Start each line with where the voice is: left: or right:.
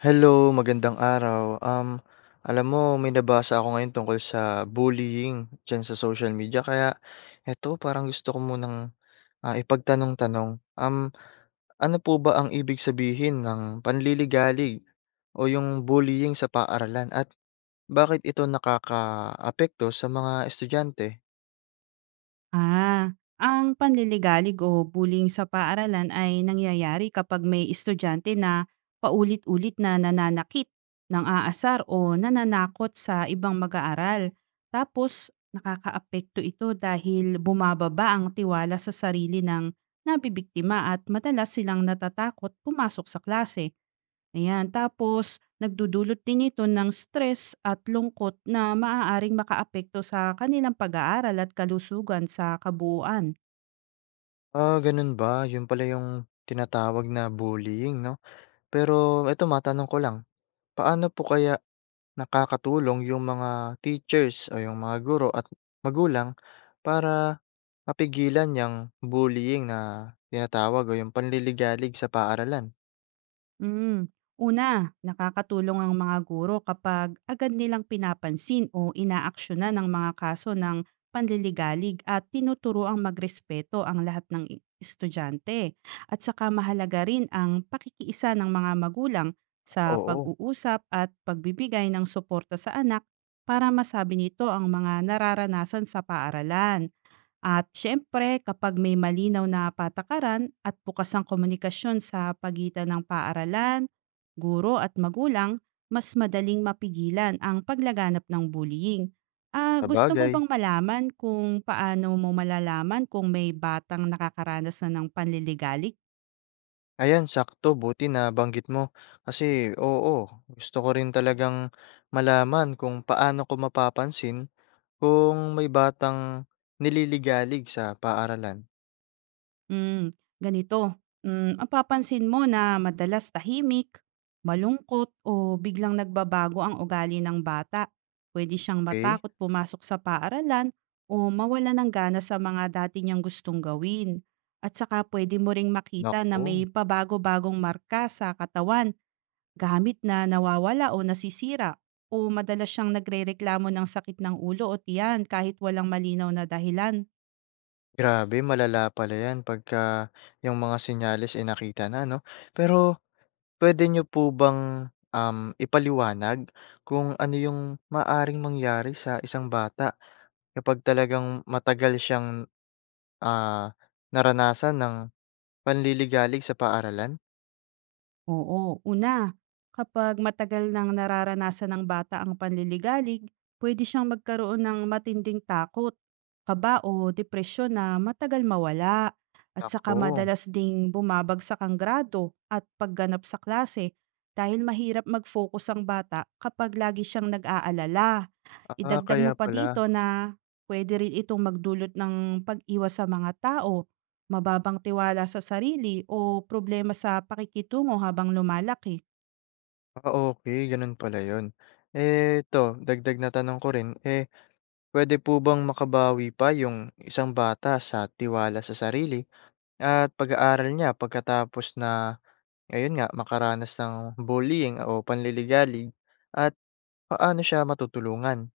left: Hello, magandang araw. Alam mo may nabasa ako ngayon tungkol sa bullying diyan sa social media kaya eto parang gusto ko munang, ipagtanong-tanong. Ano po ba ang ibig sabihin ng panliligalig o yung bullying sa paaralan at bakit ito nakakaapekto sa mga estudyante?
right: Ah, ang panliligalig o bullying sa paaralan ay nangyayari kapag may estudyante na paulit-ulit na nananakit, nang aasar o nananakot sa ibang mag-aaral. Tapos, nakakaapekto ito dahil bumababa ang tiwala sa sarili ng nabibiktima at madalas silang natatakot pumasok sa klase. Ayan, tapos nagdudulot din ito ng stress at lungkot na maaaring makaapekto sa kanilang pag-aaral at kalusugan sa kabuuan.
left: Ah, ganun ba? Yun pala yung tinatawag na bullying 'no? Pero eto matanong ko lang, paano po kaya nakakatulong yung mga teachers o yung mga guro at magulang para mapigilan yung bullying na tinatawag o yung panliligalig sa paaralan.
right: Mm. Una, nakakatulong ang mga guro kapag agad nilang pinapansin o inaaksyonan ng mga kaso ng panliligalig at tinuturo ang magrespeto ang lahat ng estudyante. At saka mahalaga rin ang pakikiisa ng mga magulang sa
left: Oo.
right: pag-uusap at pagbibigay ng suporta sa anak, para masabi nito ang mga nararanasan sa paaralan. At siyempre, kapag may malinaw na patakaran at bukas ang komunikasyon sa pagitan ng paaralan, guro at magulang, mas madaling mapigilan ang paglaganap ng bullying. Ah, gusto mo
left: Sabagay,
right: bang malaman kung paano mo malalaman kung may batang nakakaranas na ng panliligalig?
left: ayan sakto buti na banggit mo kasi oo, gusto ko rin talagang malaman kung paano ko mapapansin kung may batang nililigalig sa paaralan.
right: Ganito. Mapapansin mo na madalas tahimik, malungkot o biglang nagbabago ang ugali ng bata. Pwede siyang
left: Okey.
right: matakot pumasok sa paaralan o mawala ng gana sa mga dati niyang gustong gawin. At saka pwede mo ring makita na
left: Naku.
right: may pabago-bagong marka sa katawan, gamit na nawawala o nasisira, o madalas siyang nagrereklamo ng sakit ng ulo o tiyan kahit walang malinaw na dahilan.
left: Grabe, malala pala 'yan pagka yung mga senyales, eh, nakita na 'no. Pero pwede nyo po bang, ipaliwanag kung ano yung maaaring mangyari sa isang bata kapag talagang matagal siyang, ah, naranasan ng panliligalig sa paaralan?
right: Oo, una, kapag matagal nang nararanasan ng bata ang panliligalig, pwede siyang magkaroon ng matinding takot, kaba o depresyon na matagal mawala. At
left: Ako.
right: saka madalas ding bumabagsak ang grado at pagganap sa klase dahil mahirap mag-focus ang bata kapag lagi siyang nag-aalala.
left: Ah,
right: Idagdag
left: kaya
right: mo pa
left: pala.
right: dito na puwede rin itong magdulot ng pag-iwas sa mga tao, mababang tiwala sa sarili o problema sa pakikitungo habang lumalaki.
left: Ah, okey, gano'n pala 'yon. Eh, 'to dagdag na tanong ko rin, eh, pwede po bang makabawi pa yung isang bata sa tiwala sa sarili at pag-aaral niya pagkatapos na, ayun nga, makaranas ng bullying o panliligalig at paano siya matutulungan.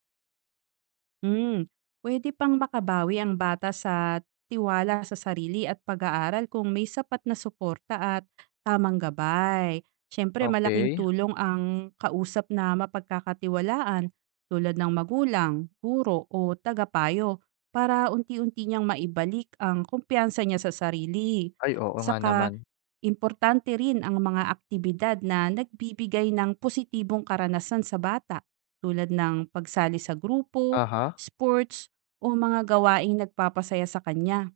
right: Hmm, pwede pang makabawi ang bata sa tiwala sa sarili at pag-aaral kung may sapat na suporta at tamang gabay. Siyempre, malaking
left: Okay.
right: tulong ang kausap na mapagkakatiwalaan tulad ng magulang, guro o tagapayo, para unti-unti niyang maibalik ang kumpiyansa niya sa sarili.
left: Ay, oo nga
right: Saka
left: naman.
right: importante rin ang mga aktibidad na nagbibigay ng positibong karanasan sa bata, tulad ng pagsali sa grupo,
left: Aha.
right: sports, o mga gawaing nagpapasaya sa kanya.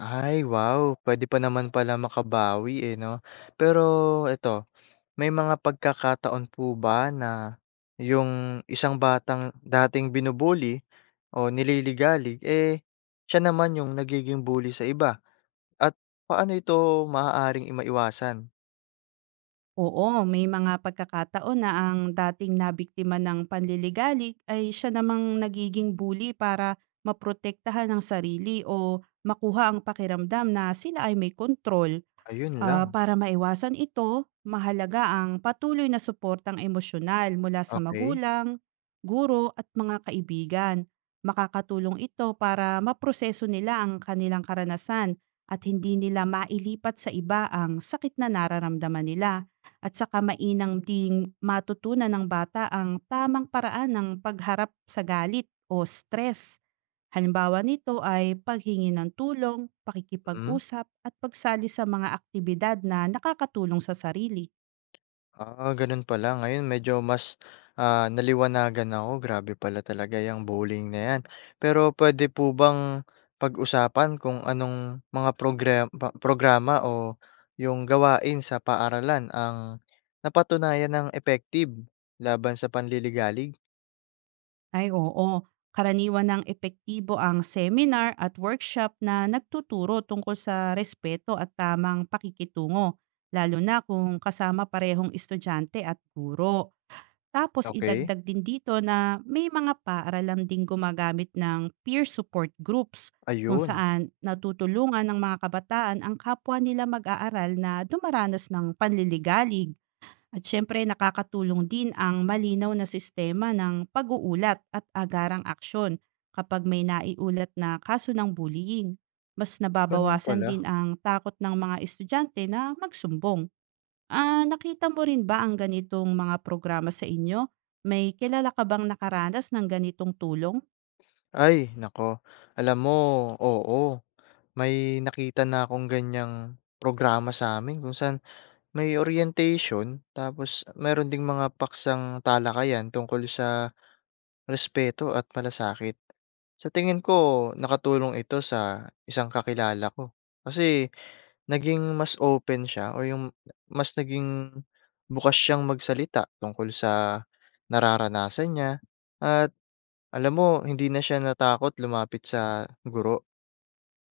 left: Ay, wow! Pwede pa naman pala makabawi, eh, 'no? Pero eto, may mga pagkakataon po ba na yung isang batang dating binubuli o nililigalig, eh, siya naman yung nagiging bully sa iba at paano ito maaaring maiwasan?
right: Oo, may mga pagkakataon na ang dating nabiktima ng panliligalig ay siya namang nagiging bully para maprotektahan ang sarili o makuha ang pakiramdam na sila ay may kontrol.
left: Ayun
right: Ah,
left: lang.
right: para maiwasan ito, mahalaga ang patuloy na suportang emosyonal mula sa
left: Okey.
right: magulang, guro at mga kaibigan. Makakatulong ito para maproseso nila ang kanilang karanasan at hindi nila mailipat sa iba ang sakit na nararamdaman nila. At saka mainang ding matutunan ng bata ang tamang paraan ng pagharap sa galit o stress. Halimbawa nito ay paghingi ng tulong,
left: Mm.
right: pakikipag-usap at pagsali sa mga aktibidad na nakakatulong sa sarili.
left: Ah, gano'n pala ngayon medyo mas, naliwanagan ako grabe pala talaga 'yang bullying na 'yan. Pero puwede po bang pag-usapan kung anong mga programa o 'yung gawain sa paaralan ang napatunayan ng effective laban sa panliligalig?
right: Ay oo, karaniwan ng epektibo ang seminar at workshop na nagtuturo tungkol sa respeto at tamang pakikitungo, lalo na kung kasama parehong estudyante at guro. Tapos,
left: Okey.
right: idagdag din dito na may mga paaralan ding gumagamit ng peer support groups kung
left: Ayun.
right: saan natutulungan ng mga kabataan ang kapwa nila mag-aaral na dumaranas ng panliligalig. At syempre, nakakatulong din ang malinaw na sistema ng pag-uulat at agarang aksyon kapag may naiulat na kaso ng bullying. Mas
left: Gano'n
right: nababawasan
left: pala.
right: din ang takot ng mga estudyante na magsumbong. Ah, nakita mo rin ba ang ganitong mga programa sa inyo? May kilala ka bang nakaranas ng ganitong tulong?
left: Ay naku, alam mo oo, may nakita na akong ganyang programa sa'min kung saan may orientation, tapos meron ding mga paksang talakayan tungkol sa respeto at malasakit. Sa tingin ko, nakatulong ito sa isang kakilala ko. Kasi naging mas open siya o yung mas naging bukas siyang magsalita tungkol sa nararanasan niya at alam mo, hindi na siya natakot lumapit sa guro.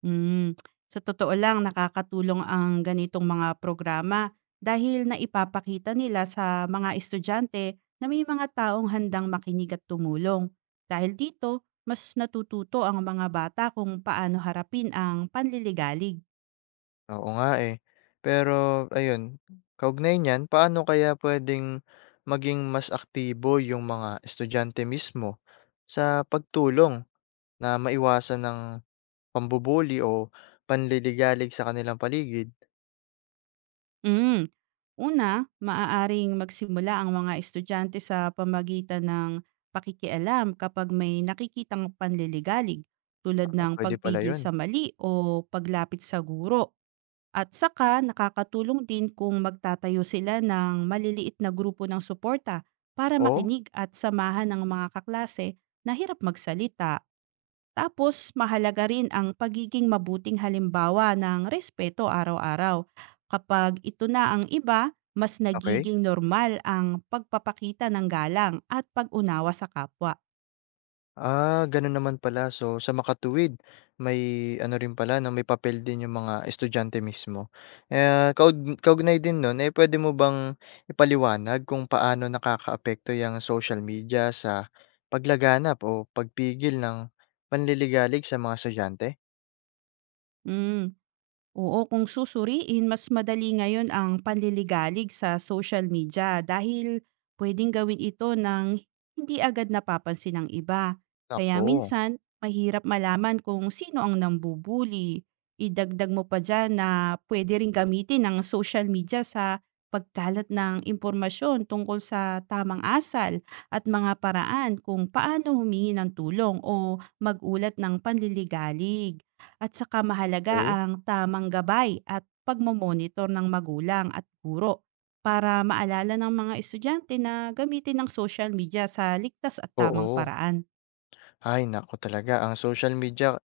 right: Hmm, sa totoo lang, nakakatulong ang ganitong mga programa dahil naipapakita nila sa mga estudyante na may mga taong handang makinig at tumulong. Dahil dito, mas natututo ang mga bata kung paano harapin ang panliligalig.
left: Oo nga, eh. Pero ayun, kaugnay niyan, paano kaya pwedeng maging mas aktibo yung mga estudyante mismo sa pagtulong na maiwasan ng pambubully o panliligalig sa kanilang paligid?
right: Hmm. Una, maaaring magsimula ang mga estudyante sa pamagitan ng pakikialam kapag may nakikitang panliligalig, tulad
left: Ah,
right: ng
left: puwede pala
right: pagpigil
left: yun.
right: sa mali o paglapit sa guro. At saka nakakatulong din kung magtatayo sila ng maliliit na grupo ng suporta para
left: Oh.
right: makinig at samahan ng mga kaklase na hirap magsalita. Tapos, mahalaga rin ang pagiging mabuting halimbawa ng respeto araw-araw. Kapag ito na ang iba, mas
left: Okey.
right: nagiging normal ang pagpapakita ng galang at pag-unawa sa kapwa.
left: Ah, gano'n naman pala. So, sa makatuwid may ano rin pala 'no, may papel din yung mga estudyante mismo. Eh kaugnay din no'n, eh, puwede mo bang ipaliwanag kung paano nakakaapekto yung social media sa paglaganap o pagpigil ng panliligalig sa mga estudyante?
right: Mm. Oo, kung susuriin, mas madali ngayon ang panliligalig sa social media dahil pwedeng gawin ito ng hindi agad napapansin ng iba. Kaya
left: Naku.
right: minsan, mahirap malaman kung sino ang nambubuli. Idagdag mo pa dyan na pwede rin gamitin ang social media sa pagkalat ng impormasyon tungkol sa tamang asal at mga paraan kung paano humingi ng tulong o magulat ng panliligalig. At saka mahalaga
left: Okey.
right: ang tamang gabay at pagmomonitor ng magulang at guro, para maalala ng mga estudyante na gamitin ang social media sa ligtas at tamang
left: Oo.
right: paraan.
left: Ay naku talaga, ang social media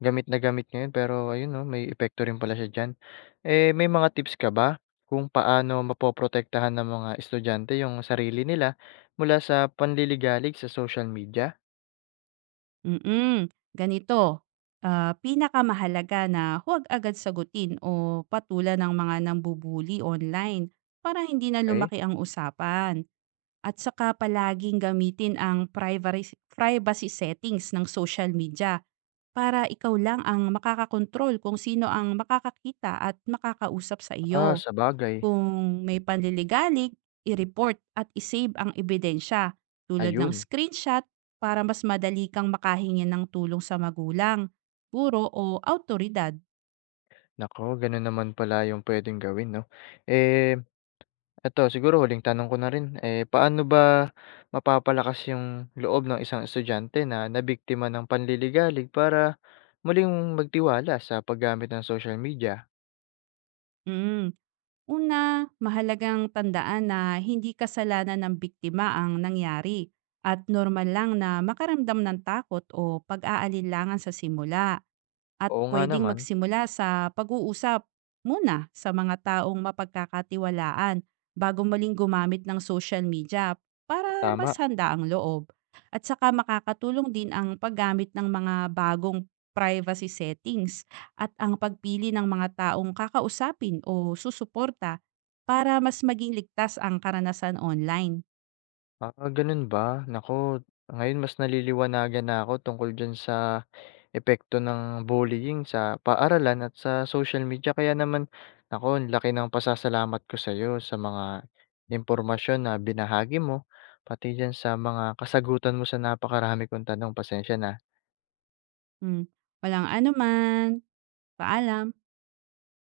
left: gamit na gamit ngayon pero ayun 'no, may epekto rin pala siya diyan. Eh, may mga tips ka ba kung paano mapoprotektahan ng mga estudyante yung sarili nila mula sa panliligalig sa social media?
right: Ganito, pinakamahalaga na huwag agad sagutin o patulan ng mga nambubuli online para hindi na
left: Okey.
right: lumaki ang usapan. At saka palaging gamitin ang privacy settings ng social media, para ikaw lang ang makakakontrol kung sino ang makakakita at makakausap sa
left: Ah,
right: iyo.
left: sabagay.
right: Kung may panliligalig, i-report at isave ang ebidensya, tulad ng
left: Ayun.
right: screenshot, para mas madali kang makahingi ng tulong sa magulang, guro o autoridad.
left: Naku, gano'n naman pala yung pwedeng gawin 'no. Eh, eto siguro huling tanong ko na rin, eh, paano ba mapapalakas yung loob ng isang estudyante na nabiktima ng panliligalig para muling magtiwala sa paggamit ng social media?
right: Mm. Una, mahalagang tandaan na hindi kasalanan ng biktima ang nangyari at normal lang na makaramdam ng takot o pag-aalinlangan sa simula, at
left: Oo nga
right: pwedeng
left: naman.
right: magsimula sa pag-uusap muna sa mga taong mapagkakatiwalaan bago muling gumamit ng social media, para mas
left: Tama.
right: handa ang loob. At saka makakatulong din ang paggamit ng mga bagong privacy settings at ang pagpili ng mga taong kakausapin o susuporta, para mas maging ligtas ang karanasan online.
left: Ah, ganun ba? Naku, ngayon mas naliliwanagan na ako tungkol dyan sa epekto ng bullying sa paaralan at sa social media. Kaya naman, naku, ang laki ng pasasalamat ko sa sa'yo sa mga impormasyon na binahagi mo, pati dyan sa mga kasagutan mo sa napakarami kong tanong. Pasensya na.
right: Hmm. Walang anuman. Paalam.